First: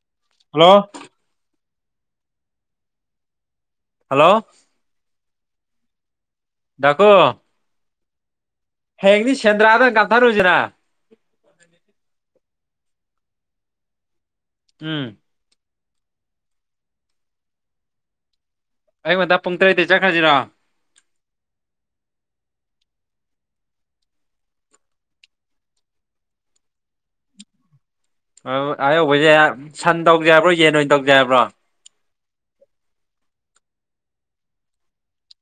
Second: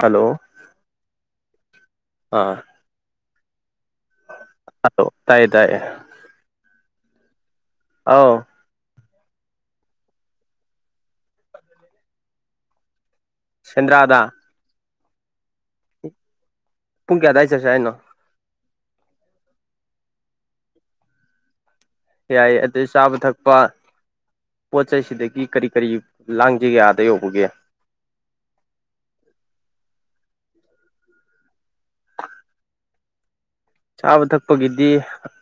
hello hello ꯑꯥ hello ꯑꯣ ꯇꯥꯏꯌꯦ ꯇꯥꯏꯌꯦ [unintelligible] ꯑꯥꯎ ꯍꯌꯦꯡꯗꯤ ꯁꯦꯟꯗ꯭ꯔꯥꯗ ꯑꯣꯏꯅ ꯀꯥꯞꯊꯔꯨꯁꯤꯅ ꯁꯦꯟꯗꯔ꯭ꯗ ꯎ ꯄꯨꯡ ꯀꯌꯥ ꯑꯗꯥꯏꯗ ꯆꯠꯁꯤ ꯍꯥꯏꯅꯣ ꯑꯌꯨꯛ ꯉꯟꯇꯥ ꯄꯨꯡ ꯇꯔꯦꯠꯇꯩ ꯆꯠꯈꯔ꯭ꯁꯤꯔꯣ ꯌꯥꯏ ꯑꯗꯩ ꯆꯥꯕ ꯊꯛꯄ ꯄꯣꯠ ꯆꯩꯩꯁꯤꯗꯒꯤ ꯀꯔꯤ ꯀꯔꯤ ꯂꯥꯡꯁꯤꯒꯦꯌꯥꯗ ꯌꯧꯕꯒꯦ ꯑꯌꯧꯕꯁꯦ ꯁꯟ ꯇꯧꯖꯕ꯭ꯔꯣ ꯌꯦꯟ ꯑꯣꯏꯅ ꯇꯧꯖꯕ꯭ꯔꯣ [unintelligible] ꯆꯥꯕ ꯊꯛꯄꯒꯤꯗꯤ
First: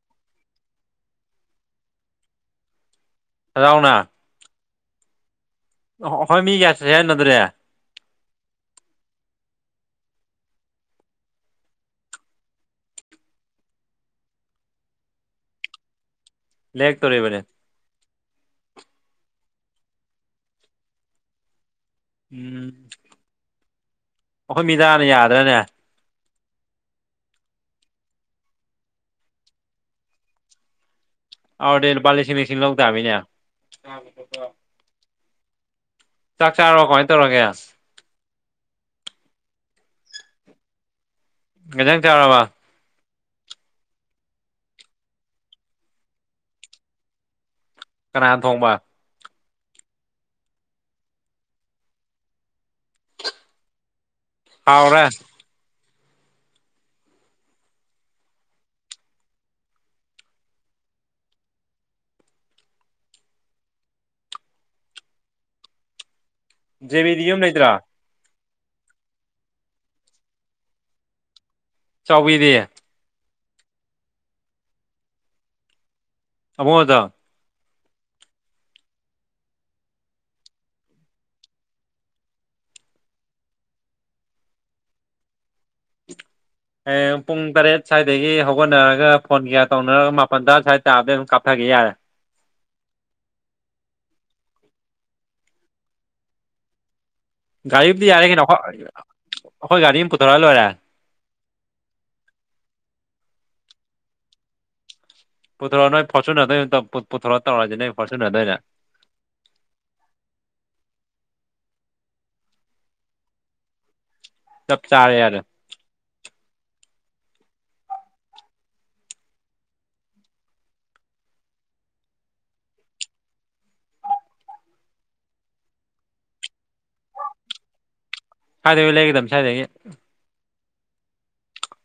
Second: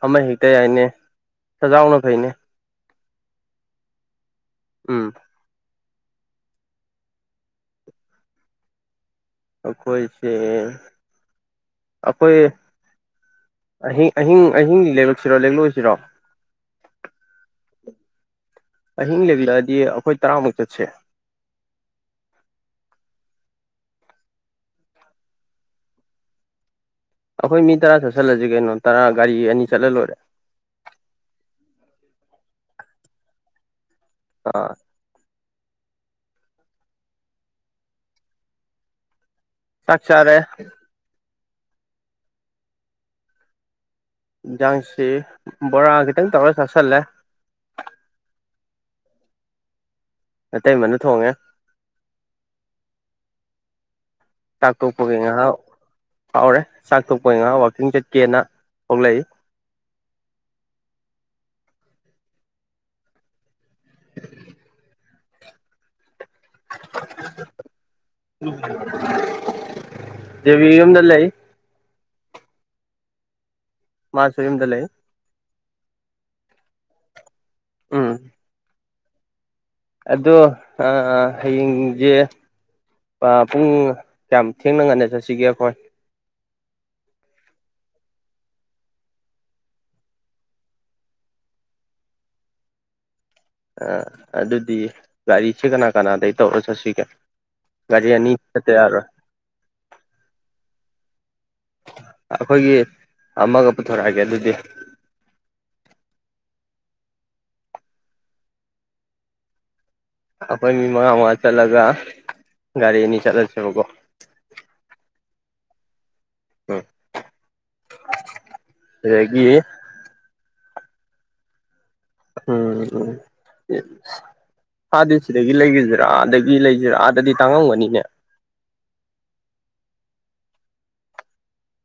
ꯑꯃ ꯍꯦꯛꯇ ꯌꯥꯏꯅꯦ ꯁꯖꯥꯎꯅ ꯐꯩꯅꯦ ꯁꯖꯥꯎꯅꯥ ꯎꯝ ꯑꯣ ꯑꯩꯈꯣꯏ ꯃꯤ ꯀꯌꯥ ꯁꯨꯔꯦ ꯍꯥꯌꯅꯣ ꯑꯗꯨꯗ ꯑꯩꯈꯣꯏꯁꯦ ꯑꯩꯈꯣꯏ ꯑꯍꯤꯡ ꯑꯍꯤꯡ ꯑꯍꯤꯡ ꯂꯩꯔꯛꯁꯤꯔꯣ ꯂꯩꯦꯛꯂꯛꯏꯁꯤꯔꯣ ꯂꯦꯦꯛ ꯇꯧꯔꯤꯕꯅꯦ ꯑꯍꯤꯡ ꯂꯦꯛꯂꯛꯑꯗꯤ ꯑꯩꯈꯣꯏ ꯇꯔꯥꯃꯨꯛ ꯆꯠꯁꯦ ꯎꯝ ꯑꯩꯈꯣꯏ ꯃꯤ ꯇꯔꯥꯅꯥ ꯌꯥꯗ꯭ꯔꯅꯦ ꯑꯩꯈꯣꯏ ꯃꯤ ꯇꯔꯥ ꯆꯠꯁꯤꯜꯂꯁꯤ ꯀꯩꯅꯣ ꯇꯔꯥ ꯒꯥꯔꯤ ꯑꯅꯤ ꯆꯠꯂ ꯂꯣꯏꯔꯦ ꯑꯗꯨꯗꯤ ꯂꯨꯄꯥ ꯂꯤꯁꯤꯡ ꯂꯤꯁꯤꯡ ꯂꯧ ꯇꯕꯅꯤꯅꯦ ꯑꯥ ꯆꯥꯛ ꯆꯥꯔꯕꯣ ꯀꯃꯥꯏꯅ ꯇꯧꯔꯒꯦ ꯆꯥꯛ ꯆꯔꯦ ꯀꯩ ꯑꯦꯟꯖꯥꯡ ꯆꯔꯕꯥ ꯌꯦꯟꯁꯥꯡꯁꯤ ꯕꯣꯔꯥ ꯈꯤꯇꯪ ꯇꯧꯔ ꯆꯥꯁꯤꯜꯂꯦ ꯀꯥꯅ ꯊꯣꯡꯕ ꯑꯇꯩ ꯃꯅ ꯊꯣꯡꯉꯦ ꯆꯥꯛ ꯍꯥꯎꯔꯦ ꯇꯣꯛꯄꯒꯤ ꯉꯥꯏꯍꯥꯛ ꯐꯥꯎꯔꯦ ꯆꯥꯛ ꯇꯣꯛꯄꯒꯤ ꯉꯍꯥꯛ ꯋꯥꯛꯀꯤꯡ ꯆꯠꯀꯦꯅ ꯊꯣꯛꯂꯛꯏ ꯖꯦꯕꯤꯗꯤ ꯌꯨꯝ ꯂꯩꯇ꯭ꯔꯥ ꯕꯤꯌꯨꯝꯗ ꯂꯩ [unintelligible] ꯃꯥꯁꯨ ꯌꯨꯝꯗ ꯂꯩ ꯑꯃꯣꯗ ꯎꯝ ꯑꯗꯣ ꯑ ꯍꯌꯦꯡꯁꯦ ꯄꯨꯡ ꯀꯌꯥꯝ ꯊꯦꯡꯅ ꯉꯟꯅ ꯆꯠꯁꯤꯒꯦ ꯑꯩꯈꯣꯏ ꯍꯌꯦꯡ ꯄꯨꯡ ꯇꯔꯦꯠ ꯁ꯭ꯋꯥꯏꯗꯒꯤ ꯍꯧꯒꯠꯅꯔꯒ ꯐꯣꯟ ꯀꯌꯥ ꯇꯧꯅꯔꯒ ꯃꯥꯄꯜ ꯇꯔꯥ ꯁ꯭ꯋꯥꯏꯗ ꯇꯥꯕꯗꯩ ꯑꯗꯨꯝ ꯀꯥꯞꯊꯒꯦ ꯌꯥꯔꯦ ꯑ ꯑꯗꯨꯗꯤ ꯒꯥꯔꯤꯁꯦ ꯀꯅꯥ ꯀꯅꯥꯗꯩ ꯇꯧꯔ ꯆꯠꯁꯤꯒꯦ ꯒꯥꯔꯤ ꯑꯝꯗꯤ ꯌꯥꯔꯦ ꯑꯅꯤ ꯀꯔꯤꯅꯣ ꯆꯠꯇ ꯌꯥꯔꯣꯏ ꯑꯩꯈꯣꯏ ꯒꯥꯔꯤ ꯑꯃ ꯄꯨꯊꯣꯔꯛ ꯂꯣꯏꯔꯦ ꯑꯩꯈꯣꯏꯒꯤ ꯑꯃꯒ ꯄꯨꯊꯣꯔꯛꯑꯒꯦ ꯑꯗꯨꯗꯤ ꯄꯨꯊꯣꯔꯛꯑꯣ ꯅꯣꯏ ꯐꯣꯔꯆꯨꯅꯔꯗꯨ ꯑꯣꯏꯅ ꯄꯨꯊꯣꯔꯛꯑꯣ ꯇꯧꯔ꯭ꯁꯤꯅꯦ ꯐꯣꯔꯆꯨꯅꯔꯗ ꯑꯣꯏꯅ ꯑꯩꯈꯣꯏ ꯃꯤ ꯃꯉꯥ ꯃꯉꯥ ꯆꯠꯂꯒ ꯒꯥꯔꯤ ꯑꯅꯤ ꯆꯠꯂꯁꯦꯕꯀꯣ ꯆꯞ ꯆꯥꯔꯦ ꯌꯥꯔ ꯎꯝ ꯑꯗꯨꯗꯒꯤ ꯎꯝ ꯑꯥꯗꯤ ꯁꯤꯗꯒꯤ ꯂꯩꯈꯤꯁꯤꯔꯥ ꯑꯗꯒꯤ ꯂꯩꯁꯤꯔꯥ ꯑꯥꯗꯗꯤ ꯇꯥꯡꯉꯝꯒꯅꯤꯅꯦ ꯁꯋꯥꯗ ꯂꯩꯒꯗꯕ ꯁꯋꯥꯗꯗꯒꯤ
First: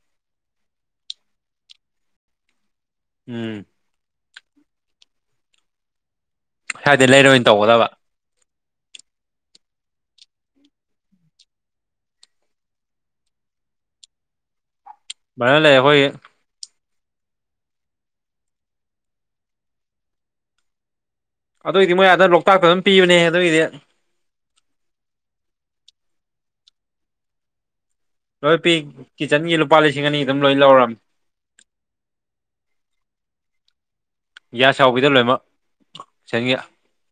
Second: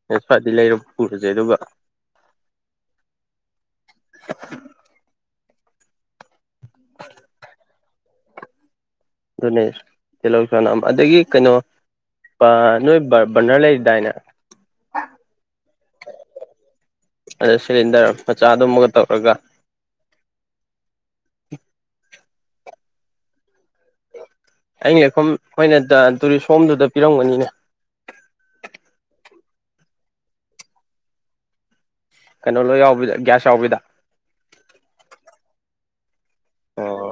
[unintelligible] ꯂꯩꯔ ꯄꯨꯔꯁꯦ ꯑꯗꯨꯒ ꯎꯝ [unintelligible] ꯁꯗꯤ ꯂꯩꯔꯣꯏ ꯑꯣꯏꯅ ꯇꯧꯒꯗꯕ ꯑꯗꯨꯅꯦ ꯇꯤꯍꯧꯅ ꯑꯗꯒꯤ ꯀꯩꯅꯣ ꯅꯣꯏꯕ ꯕꯔꯅꯔ ꯂꯩꯔꯤꯗꯥꯏꯅꯦ [unintelligible] ꯑꯗ ꯁꯤꯂꯤꯟꯗꯔ ꯃꯆꯥꯗꯨꯃꯒ ꯇꯧꯔꯒ ꯑꯗꯨꯑꯣꯏꯗꯤ ꯃꯣꯏ ꯑꯗꯅ ꯂꯣꯛꯇꯥꯛꯇ ꯑꯗꯨꯝ ꯄꯤꯕꯅꯦ ꯑꯗꯨꯑꯣꯏꯗꯤ ꯑꯩꯅ ꯂꯦꯛꯐꯥꯝ ꯑꯩꯈꯣꯏꯅ ꯇꯨꯔꯤꯁ ꯍꯣꯝꯗꯨꯗ ꯄꯤꯔꯝꯒꯅꯤꯅꯦ ꯂꯣꯏ ꯄꯤꯛ ꯀꯤꯠꯆꯟꯒꯤ ꯂꯨꯄꯥ ꯂꯤꯁꯤꯡ ꯑꯅꯤ ꯑꯗꯨꯝ ꯂꯣꯏ ꯂꯧꯔꯝꯃꯦ ꯀꯩꯅꯣ ꯂꯣ ꯌꯥꯎꯕꯤꯗ ꯒ꯭ꯌꯥꯁ ꯌꯥꯎꯕꯤꯗ ꯒ꯭ꯌꯥꯁ ꯍꯥꯎꯕꯤꯗ ꯂꯣꯏꯅꯃꯛ ꯆꯟꯒ ꯑꯣ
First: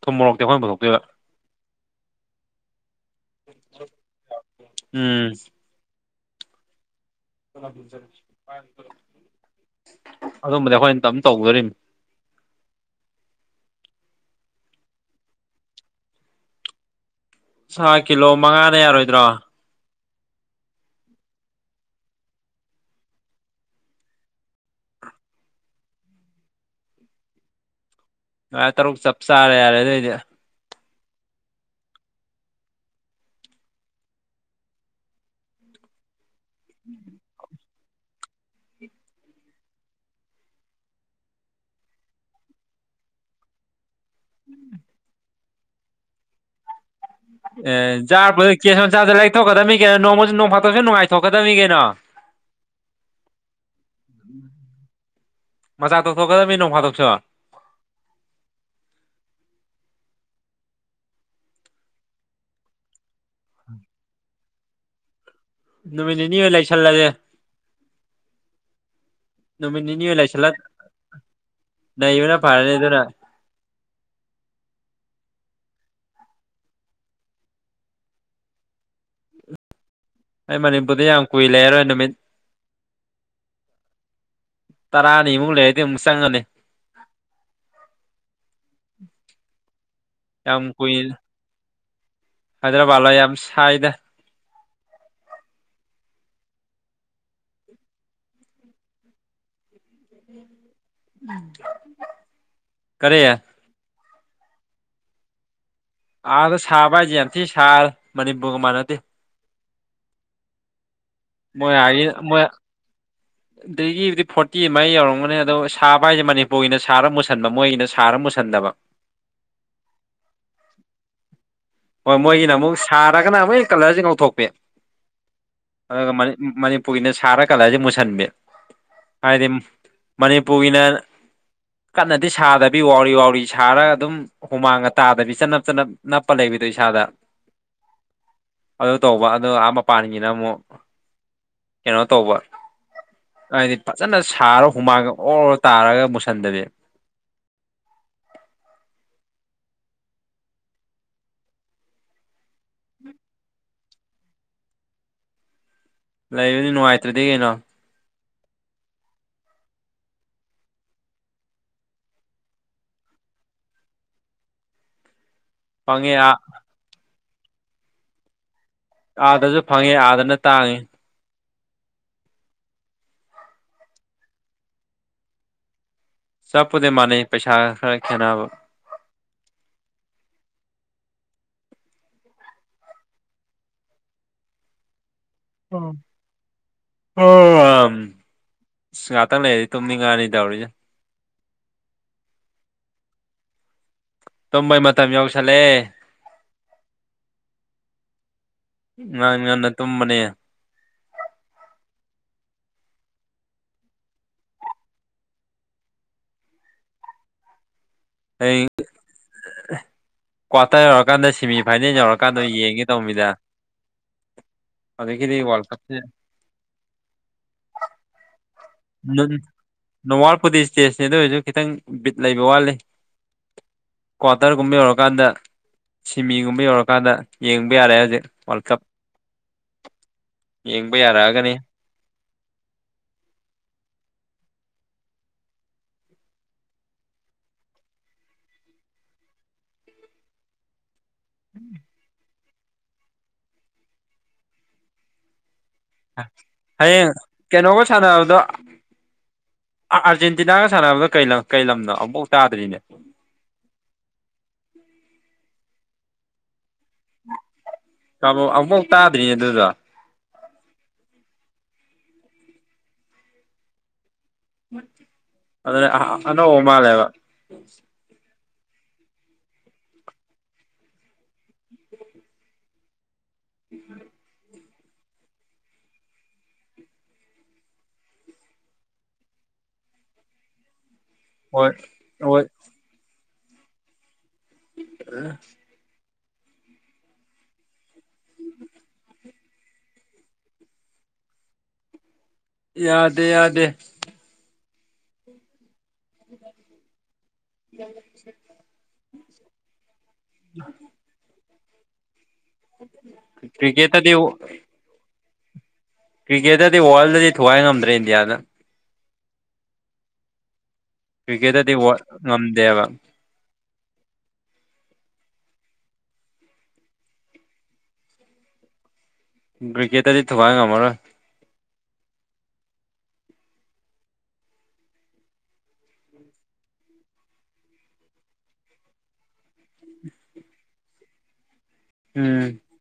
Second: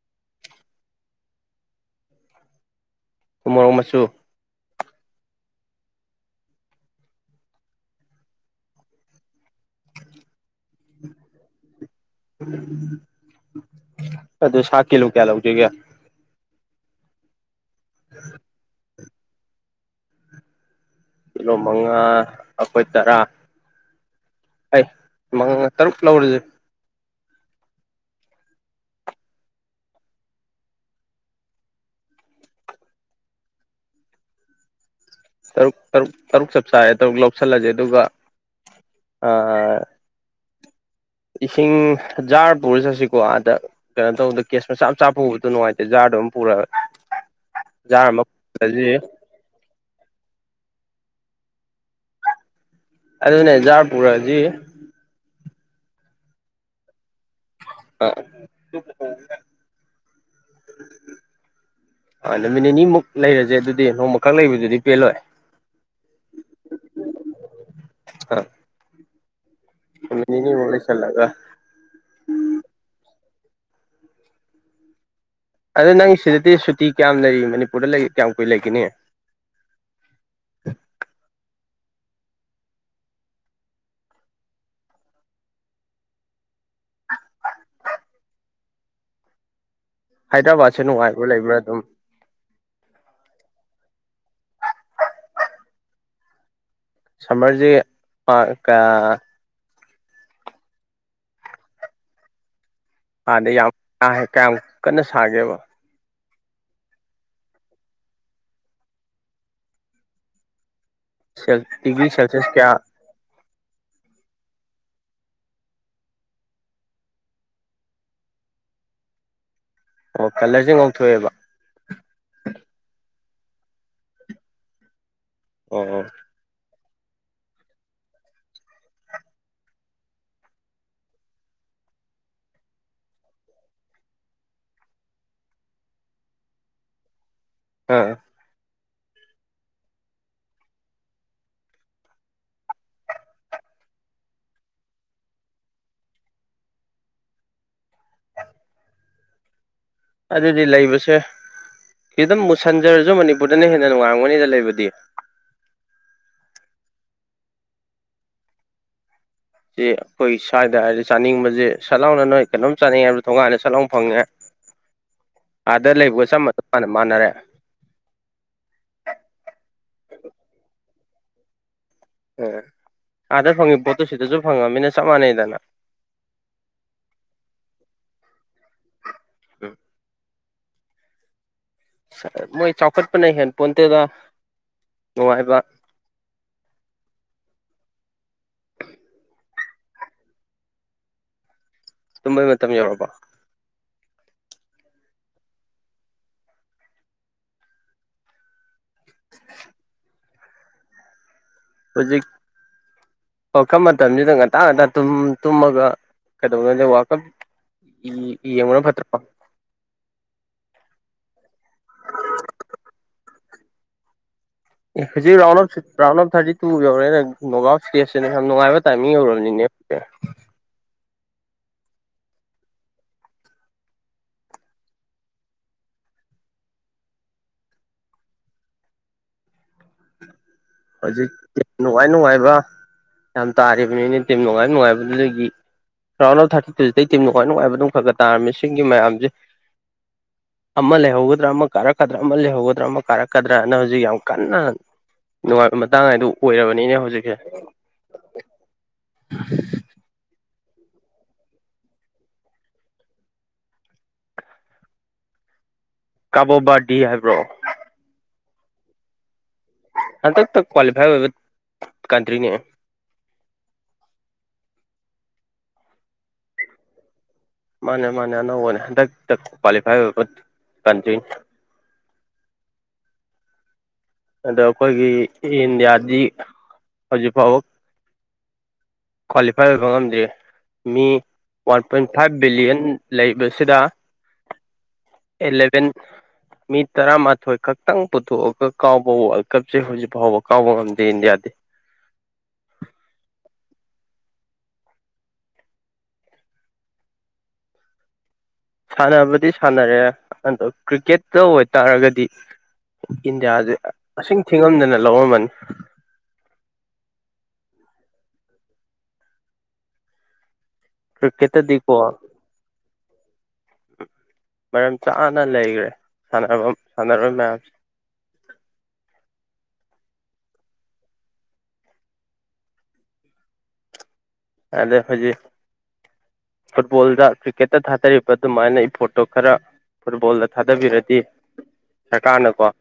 ꯊꯨꯝ ꯃꯣꯔꯣꯛꯇꯤ ꯑꯈꯣꯏꯅ ꯄꯨꯊꯣꯛꯇꯦꯕ ꯃꯣꯔꯣꯡ ꯑꯃꯁꯆꯨ ꯎꯝ ꯑꯝꯕꯗꯤ ꯑꯩꯈꯣꯏꯅꯇꯝ ꯇꯧꯗꯣꯔꯤꯅꯤ ꯑꯗꯣ ꯁꯥꯀꯤꯂꯣ ꯀꯌꯥ ꯂꯧꯖꯦꯒꯌꯥ ꯁꯥ ꯀꯤꯂꯣ ꯃꯉꯥꯅ ꯌꯥꯔꯣꯏꯗ꯭ꯔꯣ ꯀꯤꯂꯣ ꯃꯉꯥ ꯑꯩꯈꯣꯏ ꯇꯔꯥ ꯑꯩ ꯃꯉꯥ ꯇꯔꯨꯛ ꯂꯧꯔꯁꯦ ꯉꯥ ꯇꯔꯨꯛ ꯆꯞ ꯆꯥꯔꯦ ꯌꯥꯔꯦ ꯑꯗꯨꯏꯗꯤ ꯨ [unintelligible] ꯇꯔꯨꯛ ꯆꯞ ꯆꯥ ꯇꯔꯨꯛ ꯂꯧꯁꯤꯜꯂꯁꯦ ꯑꯗꯨꯒ ꯑ ꯏꯁꯤꯡꯖꯥꯔ ꯄꯨꯔ ꯆꯠꯁꯤꯀꯣ ꯑꯥꯗ ꯀꯩꯅꯣ ꯇꯧꯕꯗ ꯀꯦꯁ ꯃꯆꯥ ꯃꯆꯥ ꯄꯨꯕꯗꯣ ꯅꯨꯡꯉꯥꯏꯇꯦꯖꯥꯔꯗ ꯑꯗꯨꯝ ꯄꯨꯔ [unintelligible] ꯑꯗꯨꯅꯦ ꯖꯥꯔ ꯄꯨꯔꯖꯤ ꯃꯆꯥꯥꯛ ꯇꯧꯊꯣꯛꯀꯗꯕꯅꯤ ꯅꯣꯡ ꯐꯥꯗꯣꯛꯁꫭ ꯑ [unintelligible] ꯑꯥ ꯅꯨꯃꯤꯠ ꯅꯤꯅꯤꯃꯨꯛ ꯂꯩꯔꯁꯦ ꯑꯗꯨꯗꯤ ꯅꯣꯡꯃꯈꯛ ꯂꯩꯕꯗꯨꯗꯤ ꯄꯦꯜꯂꯣꯏ ꯅꯨꯃꯤꯠ ꯅꯤꯅꯤ ꯑꯣꯏꯅ ꯂꯩꯁꯜꯂꯁꯦ ꯑꯥ ꯅꯨꯃꯤꯠ ꯅꯤꯅꯤ ꯑꯣꯏ ꯂꯥꯏꯁꯜꯂ ꯅꯤꯅꯤꯃꯨꯛ ꯂꯩꯁꯜꯂꯒ ꯅꯩꯕꯅ ꯐꯥꯔꯅꯤ ꯑꯗꯨꯅ ꯑꯗ ꯅꯪ ꯁꯤꯗꯗꯤ ꯁꯨꯇꯤ ꯀꯌꯥꯝ ꯂꯩꯔꯤ ꯃꯅꯤꯄꯨꯔꯗ ꯀꯌꯥꯝ ꯀꯨꯏ ꯂꯩꯒꯅꯤ ꯑꯩ ꯃꯅꯤꯄꯨꯔꯗ ꯌꯥꯝ ꯀꯨꯏ ꯂꯩꯔꯔꯣꯏ ꯅꯨꯃꯤꯠ ꯇꯔꯥꯅꯤ ꯑꯥꯃꯨꯛ ꯂꯩꯔꯗꯤ ꯑꯃꯨꯛ ꯆꯪꯉꯅꯤ [inaudible] ꯌꯥꯝ ꯍꯥꯏꯗ꯭ꯔꯕꯥꯠꯁꯦ ꯅꯨꯡꯉꯥꯏꯕ ꯂꯩꯕ꯭ꯔꯥ ꯑꯗꯨꯝ ꯍꯥꯏꯗ꯭ꯔꯕꯥꯗꯂ ꯌꯥꯝ ꯁꯥꯏꯗ ꯁꯝꯃꯔꯖꯤ [unintelligible] [inaudible] [unintelligible] ꯀꯔꯤ ꯑꯗꯩ ꯌꯥꯝ ꯀꯌꯥꯝ ꯀꯟꯅ ꯁꯥꯒꯦꯕ ꯑꯥꯗ ꯁꯥꯕ ꯍꯥꯏꯁꯦ ꯌꯥꯝꯊꯤ ꯁꯥꯔꯦ ꯃꯅꯤꯄꯨꯔꯒ ꯃꯥꯟꯅꯗꯦ ꯇꯤꯚꯔꯤ ꯁꯦꯜꯁꯁ ꯀꯌꯥ ꯑꯗꯨꯗꯒꯤꯗꯤ ꯐꯣꯔꯇꯤ ꯑꯃ ꯌꯧꯔꯝꯒꯅꯤ ꯑꯗꯣ ꯁꯥꯕ ꯍꯥꯏꯁꯦ ꯃꯅꯤꯄꯨꯔꯒꯤꯅ ꯁꯥꯔ ꯃꯨꯁꯟꯕ ꯃꯣꯏꯒꯤꯅ ꯁꯥꯔ ꯃꯨꯁꯟ ꯁꯟꯗꯕ ꯑꯣ ꯀꯂꯔꯁꯦ ꯉꯧꯊꯣꯛꯑꯦꯕ ꯍꯣꯏ ꯃꯣꯏꯒꯤꯅ ꯑꯃꯨꯛ ꯁꯥꯔꯒꯅ ꯃꯣꯏ ꯀꯂꯔꯁꯤ ꯉꯧꯊꯣꯛꯄꯤ ꯑꯣ ꯑꯗꯨꯒ ꯃꯅꯤꯄꯨꯔꯒꯤꯅꯥ ꯁꯔꯥ ꯀꯂꯥꯔꯁꯦ ꯃꯨ ꯁꯟ ꯍꯥꯏꯗꯤ ꯃꯅꯤꯄꯨꯔꯒꯤꯅ ꯀꯟꯅꯗꯤ ꯁꯥꯗꯕꯤ ꯋꯥꯎꯔꯤ ꯋꯥꯎꯔꯤ ꯁꯥꯔꯒ ꯑꯗꯨꯝ ꯍꯨꯃꯥꯡꯒ ꯇꯥꯗꯕꯤ ꯆꯠꯅꯞ ꯆꯅꯞ ꯅꯞꯄ ꯂꯩꯕꯤꯗꯣ ꯏꯁꯥꯗ ꯎꯝ ꯑꯗꯨ ꯇꯧꯕ ꯑꯗꯨ ꯑꯥ ꯃꯄꯥꯟꯁꯤꯅ ꯑꯃꯨꯛ ꯀꯩꯅꯣ ꯇꯧꯕ ꯍꯥꯏꯗꯤ ꯐꯖꯅ ꯁꯥꯔ ꯍꯨꯃꯥꯡꯒ ꯑꯣꯔ ꯑꯣꯔ ꯇꯥꯔꯒ ꯃꯨꯁꯟꯗꯕꯤ ꯑꯗꯨꯗꯤ ꯂꯩꯕꯁꯦ ꯈꯤꯇꯪ ꯃꯨꯁꯟꯖꯔꯁꯨ ꯃꯅꯤꯄꯨꯔꯗꯅ ꯍꯦꯟꯅ ꯅꯨꯡꯉꯡꯒꯅꯤꯗ ꯂꯩꯕꯗꯤ ꯂꯩꯕꯗꯤ ꯅꯨꯡꯉꯥꯏꯇ꯭ꯔꯗꯤ ꯀꯩꯅꯣ ꯁꯤ ꯑꯩꯈꯣꯏ ꯁ꯭ꯋꯥꯏꯗ ꯍꯥꯏꯔꯗꯤ ꯆꯥꯅꯤꯡꯕꯁꯦ ꯁꯠ ꯂꯥꯎꯅ ꯅꯣꯏ ꯀꯩꯅꯣꯝ ꯆꯥꯅꯤꯡꯉꯦ ꯍꯥꯏꯕ ꯊꯣꯡꯒꯥꯏꯅ ꯁꯠꯂꯥꯎꯅ ꯐꯪꯉꯦ [unintelligible] ꯑꯥꯗ ꯂꯩꯕꯒ ꯑꯥ ꯆꯞ ꯆꯞ ꯃꯥꯟꯅ ꯃꯥꯟꯅꯔꯦ ꯑꯥꯗꯁꯨ ꯐꯪꯉꯦ ꯑꯥꯗꯅ ꯇꯥꯡꯉꯦ ꯎ ꯑꯥꯗ ꯐꯪꯉꯤ ꯄꯣꯠꯇꯨ ꯁꯤꯗꯁꯨ ꯐꯪꯉꯃꯤꯅ ꯆꯞ ꯃꯥꯟꯅꯩꯗꯅ ꯆꯞꯄꯨꯗꯤꯩ ꯃꯥꯟꯅꯩ ꯄꯩꯁꯥ ꯈꯔ ꯈꯦꯠꯅꯕ [inaudible] ꯃꯣꯏ ꯆꯥꯎꯈꯠꯄꯅ ꯍꯦꯟꯐꯣꯟꯇꯗ ꯅꯨꯡꯉꯥꯏꯕ ꯑꯣ ꯑꯝ ꯑ ꯉꯍꯥꯛꯇꯪ ꯂꯩꯔꯗꯤ ꯇꯨꯝꯅꯤꯡ ꯉꯉꯥꯅꯤ ꯇꯧꯔꯤꯁꯦ ꯇꯨꯝꯕꯩ ꯃꯇꯝ ꯌꯧꯔꯕꯣ ꯇꯨꯝꯝꯕꯩ ꯃꯇꯝ ꯌꯎꯁꯜꯂꯦ ꯉꯥꯟ ꯉꯟꯅ ꯇꯨꯝꯕꯅꯦ ꯍꯧꯖꯤꯛ ꯄꯈꯜ ꯃꯇꯝꯁꯤꯗ ꯉꯇꯥ ꯉꯟꯇꯥ ꯇꯨꯝꯃꯒ ꯀꯩꯗꯧꯅꯗꯦ ꯋꯥꯀꯞ ꯑꯩ [unintelligible] ꯀ꯭ꯋꯥꯇꯔ ꯌꯧꯔꯀꯥꯟꯗ ꯁꯦꯃꯤ ꯐꯥꯏꯅꯦꯜ ꯌꯧꯔꯀꯥꯟꯗ ꯌꯦꯡꯒꯦ ꯇꯧꯕꯅꯤꯗ ꯑꯦ ꯍꯧꯖꯤꯛ ꯔꯥꯎꯟ ꯋꯥꯔꯜ ꯑꯣꯐ ꯀꯞꯁꯦ ꯔꯥꯎꯟ ꯑꯣꯐ ꯊꯥꯔꯇꯤ ꯇꯨ ꯌꯧꯔꯦ ꯅꯣꯒꯥꯎ ꯏꯁꯇꯦꯁꯤꯅ ꯌꯥꯝ ꯅꯨꯡꯉꯥꯏꯕ ꯇꯥꯏꯃꯤꯡ ꯌꯧꯔꯕꯅꯤꯅꯦ ꯍꯧꯖꯤꯛ ꯅꯋꯥꯔꯄꯨꯗꯤ ꯏꯁꯇꯦꯖꯅꯦ ꯑꯗꯨ ꯑꯣꯏꯔꯁꯨ ꯈꯤꯇꯪ ꯕꯤꯠ ꯂꯩꯕ ꯋꯥꯠꯂꯤ ꯀ꯭ꯋꯥꯇꯔꯒꯨꯝꯕ ꯌꯧꯔꯀꯥꯟꯗ ꯁꯤꯃꯤꯒꯨꯝꯕ ꯌꯧꯔꯀꯥꯟꯗ ꯌꯦꯡꯕ ꯌꯥꯔꯦ ꯍꯧꯖꯤꯛ ꯋꯥꯔꯜ ꯀꯞ [inaudible] ꯌꯦꯡꯕ ꯍꯧꯖꯤꯛ ꯌꯥꯔꯛꯑꯒꯅꯤ ꯅꯨꯡꯉꯥꯏ ꯅꯨꯡꯉꯥꯏꯕ ꯌꯥꯝ ꯇꯥꯔꯤꯕꯅꯤꯅ ꯇꯤ ꯅꯨꯡꯉꯥꯏ ꯅꯨꯡꯉꯥꯏꯕꯗꯨꯗꯒꯤ ꯔꯥꯎꯟ ꯑꯥꯎꯐ ꯊꯥꯔꯇꯤ ꯇꯨꯁꯤꯗ ꯇꯝ ꯅꯨꯡꯉ ꯅꯨꯡꯥꯏꯕ ꯑꯗꯨꯝ ꯈꯔ ꯇꯥꯔꯝꯃꯤꯁꯤꯡꯒꯤ ꯃꯌꯥꯝꯁꯦ ꯑꯃ ꯂꯩꯍꯧꯒꯗ꯭ꯔꯥ ꯑꯃ ꯀꯥꯔꯛꯀꯗ꯭ꯔꯥ ꯑꯃ ꯂꯩꯍꯧꯒꯗ꯭ꯔꯥ ꯑꯃ ꯀꯥꯔꯛꯀꯗ꯭ꯔꯥꯅ ꯍꯧꯖꯤꯛ ꯌꯥꯝ ꯀꯟꯅ ꯅꯨꯡꯉꯥꯏ ꯃꯇꯥꯡ ꯍꯥꯏꯗꯨ ꯑꯣꯏꯔꯕꯅꯤꯅꯦ ꯍꯌꯦꯡ ꯍꯧꯖꯤꯛꯁꯦ ꯀꯩꯅꯣꯒ ꯁꯥꯟꯅꯕꯗꯣ ꯑꯥꯔꯖꯦꯟꯇꯤꯅꯥꯒ ꯁꯥꯟꯅꯕꯗꯣ ꯀꯩ ꯂꯝꯅꯣ ꯑꯃꯨꯐꯥꯎ ꯇꯥꯗ꯭ꯔꯤꯅꯦ ꯀꯥꯕꯣꯕꯥꯗꯤ ꯍꯥꯏꯕ꯭ꯔꯣ ꯀ ꯑꯃꯨꯛꯐꯥꯎ ꯇꯥꯗ꯭ꯔꯤꯅꯦ ꯑꯗꯨꯗ ꯍꯟꯗꯛꯇ ꯀ꯭ꯋꯥꯂꯤꯐꯥꯏ ꯑꯣꯏꯕ ꯀꯟꯇ꯭ꯔꯤꯅꯦ ꯑꯗꯨꯅꯦ ꯑꯅꯧꯕꯥ ꯃꯜꯂꯦꯕꯥ ꯃꯥꯅꯦ ꯃꯥꯅꯦ ꯑꯅꯧꯕꯅꯦ ꯍꯟꯗꯛꯇ ꯀ꯭ꯋꯥꯂꯤꯐꯥꯏ ꯑꯣꯏꯕ ꯀꯟꯇ꯭ꯔꯤꯅꯤ [inaudible] ꯑꯗꯣ ꯑꯩꯈꯣꯏꯒꯤ ꯏꯟꯗꯤꯌꯥꯗꯤ ꯍꯧꯖꯤꯛꯐꯥꯎꯕ ꯀ꯭ꯋꯥꯂꯤꯐꯥꯏ ꯑꯣꯏꯕ ꯉꯝꯗ꯭ꯦ ꯃꯤ ꯍꯣꯏ ꯋꯥꯟ ꯄꯣꯏꯟ ꯐꯥꯏꯚ ꯍꯣꯏ ꯕꯤꯂꯤꯌꯟ ꯂꯩꯕꯁꯤꯗ ꯑꯦꯂꯚꯦꯟ ꯃꯤ ꯇꯔꯥꯃꯥꯊꯣꯏ ꯈꯛꯇꯪ ꯄꯨꯊꯣꯛꯑꯒ ꯀꯥꯎꯕ ꯋꯥꯔꯜ ꯀꯞꯁꯦ ꯍꯧꯖꯤꯛ ꯐꯥꯎꯕ ꯀꯥꯎꯕ ꯉꯝꯗꯦ ꯏꯟꯗꯤꯌꯥꯗꯤ ꯌꯥꯗꯦ ꯌꯥꯗꯦ ꯌꯥ ꯁ ꯁꯥꯟꯅꯕꯗꯤ ꯁꯥꯟꯅꯔꯦ ꯑꯗꯣ ꯀ꯭ꯔꯤꯛꯀꯦꯠꯇ ꯑꯣꯏꯇꯥꯔꯒꯗꯤ ꯏꯟꯗꯤꯌꯥꯁꯦ ꯀ꯭ꯔꯤꯀꯦꯠꯇꯗꯤ ꯑ ꯊꯤꯉꯝꯗꯅ ꯂꯧꯔꯝꯃꯅꯤ ꯀ꯭ꯔꯤꯀꯦꯠꯇꯗꯤ ꯋꯥꯔꯜꯗꯗꯤ ꯊꯨꯒꯥꯏ ꯉꯝꯗ꯭ꯔꯦ ꯏꯟꯗꯤꯌꯥꯗ ꯀ꯭ꯔꯤꯀꯦꯠꯇꯗꯤ ꯀ꯭ꯔꯤꯛꯀꯦꯠꯇꯗꯤꯀꯣ ꯉꯝꯗꯦꯕ ꯃꯔꯝ ꯆꯥꯅ ꯂꯩꯈ꯭ꯔꯦ ꯁꯥꯟ ꯁꯥꯟꯅꯔꯣꯏ ꯃꯌꯥꯝꯁ ꯀꯀꯦꯇꯗꯤ ꯊꯨꯀ ꯉ ꯑꯃꯔꯣ ꯑꯗ ꯍꯧꯣꯏꯖꯤ ꯐꯨꯠꯕꯣꯜꯗ ꯀ꯭ꯔꯤꯛꯀꯦꯠꯇ ꯊꯥꯗꯔꯤꯕ ꯑꯗꯨꯃꯥꯏꯅ ꯏꯐꯣꯠꯇꯣ ꯈꯔ ꯐꯨꯠꯕꯣꯜꯗ ꯊꯥꯗꯕꯤꯔꯗꯤ ꯎꯝ ꯁꯔꯀꯥꯔꯅꯀꯣ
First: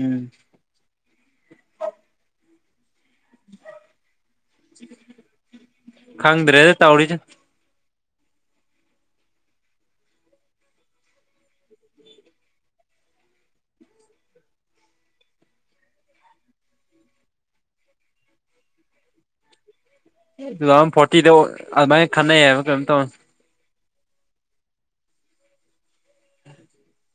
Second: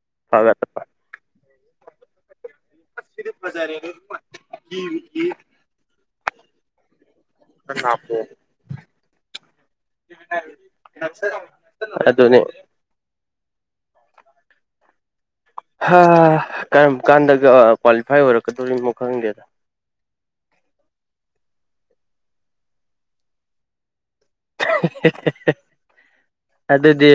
ꯎꯝ ꯐꯒꯠ ꯐꯕꯖꯔꯦꯅ ꯈꯪꯗ꯭ꯔꯦꯦ ꯇꯧ ꯆ ꯟꯅꯅꯥꯄꯣ ꯑꯗꯨ ꯑꯗꯨꯅꯦ [inaudible] [unintelligible] ꯒ ꯀꯔꯝ ꯀꯥꯟꯗꯒ ꯀ꯭ꯋꯥꯂꯤꯐꯥꯏ ꯑꯣꯏꯔꯛꯀꯗꯣꯔꯤꯅꯣ ꯈꯪꯗꯦꯗ ꯇꯨ ꯊꯥꯎꯖꯟ ꯐꯣꯔꯇꯤꯗ ꯑꯗꯨꯃꯥꯏꯅ ꯈꯟꯅꯩꯌꯦꯕ ꯀꯩꯅꯣꯝ ꯇꯧꯅꯤ ꯑꯗꯨꯗꯤ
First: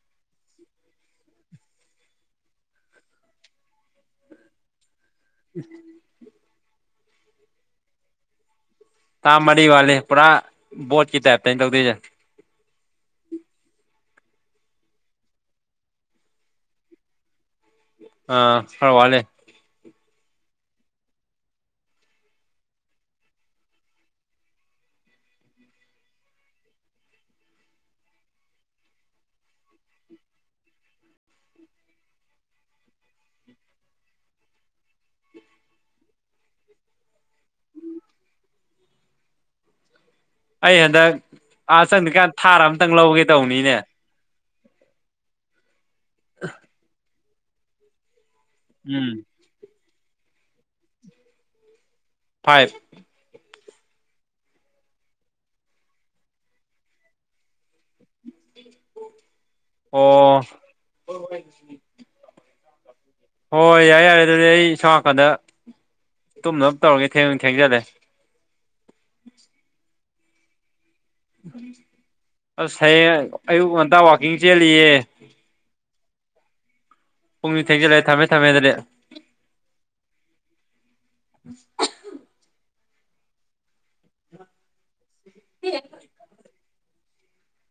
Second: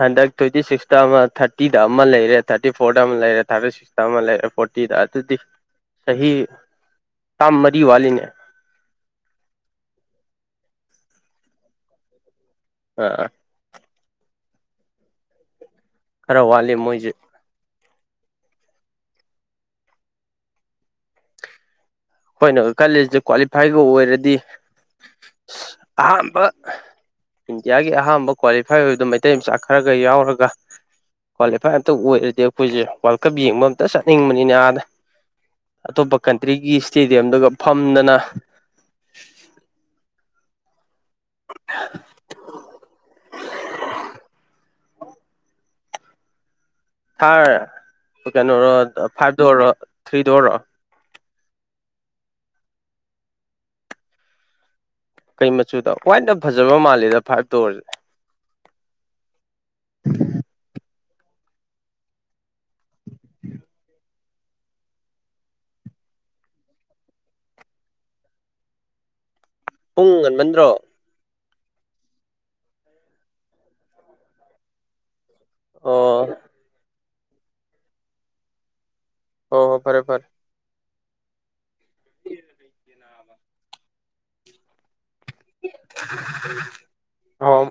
ꯍꯟꯗꯛ ꯇ꯭ꯋꯦꯟꯇꯤ ꯁꯤꯛꯁꯇ ꯑꯃ ꯊꯥꯔꯇꯤꯗ ꯑꯃ ꯂꯩꯔꯦ ꯊꯥꯔꯇꯤ ꯐꯣꯔꯗ ꯑꯃ ꯂꯩꯔꯦ ꯊꯥꯔꯇꯤ ꯑꯃꯥ ꯂꯩꯔꯦ ꯐꯣꯔꯇꯤꯗꯥ ꯑꯗꯨꯗꯤ ꯎꯝ ꯆꯍꯤꯍꯤ ꯇꯝ ꯃꯔꯤ ꯋꯥꯦꯅꯦ ꯇ ꯃꯔꯤ ꯋꯥꯦ ꯄꯨꯔꯥ ꯣꯠ ꯇ ꯇ ꯂꯖꯦ ꯑ ꯈꯔ ꯋꯥꯠꯂꯤ ꯃꯣꯏꯁꯦ ꯑ ꯍꯔ ꯋꯥꯂꯦ ꯑꯩꯈꯣꯏꯅ ꯈꯜꯂꯤꯁꯦ ꯀ꯭ꯋꯥꯂꯤꯐꯥꯏꯒ ꯑꯣꯏꯔꯗꯤ ꯑ ꯑꯍꯥꯝꯕ ꯏꯟꯗꯤꯌꯥꯒꯤ ꯑꯍꯥꯟꯕ ꯀ꯭ꯋꯥꯂꯤꯐꯥꯏ ꯑꯣꯏꯕꯗꯣ ꯃꯩꯇꯩ ꯃꯆꯥ ꯈꯔꯒ ꯌꯥꯎꯔꯒ ꯀ꯭ꯋꯥꯂꯤꯐꯥꯏ ꯑꯃꯝꯇ ꯑꯣꯏꯔꯗꯤ ꯑꯩꯈꯣꯏꯁꯦ ꯋꯥꯜ ꯀꯞ ꯌꯦꯡꯕ ꯑꯝꯇ ꯆꯠꯅꯤꯡꯕꯅꯤꯅꯦ ꯑꯥꯗ ꯑꯇꯣꯞꯄ ꯀꯟꯇ꯭ꯔꯤꯒꯤ ꯏꯁꯇꯦꯗꯤꯌꯝꯗꯨꯒ ꯐꯝꯗꯅ ꯑꯩ ꯍꯟꯗꯛ ꯑꯥ ꯆꯪꯗꯔ꯭ꯤꯀꯥꯟ ꯊꯥꯔ ꯑꯃꯇꯪ ꯂꯧꯒꯦ ꯇꯧꯕꯅꯤꯅꯦ [inaudible] ꯊꯔ ꯀꯩꯅꯣꯔꯣ ꯎꯝ ꯐꯥꯏꯗꯣꯔꯔꯣ ꯊ꯭ꯔꯤꯗꯣꯔꯔꯣ ꯐꯥꯏꯚ ꯀꯩ ꯃꯆꯨꯗ ꯋꯥꯏꯠꯅ ꯐꯖꯕ ꯃꯥꯜꯂꯦꯗ ꯐꯥꯏꯚꯇ ꯑꯣꯏꯔꯁꯨ ꯑꯣ ꯍꯣꯏ ꯍꯣꯏ ꯍꯣꯏ ꯍꯣꯏ ꯌꯥꯔꯦ ꯌꯥꯔꯦ ꯑꯗꯨꯗꯤ ꯑꯩ ꯁꯣꯝ ꯅꯥꯀꯟꯗ ꯇꯨꯝꯅꯕ ꯇꯧꯔꯒꯦ ꯊꯦꯡꯖꯨ ꯊꯦꯡꯖꯜꯂꯦ ꯄꯨꯡ ꯉꯟꯃꯟꯗ꯭ꯔꯣ ꯑꯁ ꯍꯌꯦꯡ ꯑꯌꯨꯛ ꯉꯟꯇꯥ ꯋꯥꯛꯀꯤꯡ ꯆꯦꯜꯂꯤꯌꯦ ꯑꯣ ꯄꯨꯡꯅꯤꯡ ꯊꯦꯡꯖꯤꯜꯂꯦ ꯊꯝꯃꯦ ꯊꯝꯃꯦ ꯑꯗꯨꯗꯤ ꯍꯣ ꯍꯣ ꯐꯔꯦ ꯐꯔꯦ ꯎꯝ [inaudible] [unintelligible] ꯑꯣ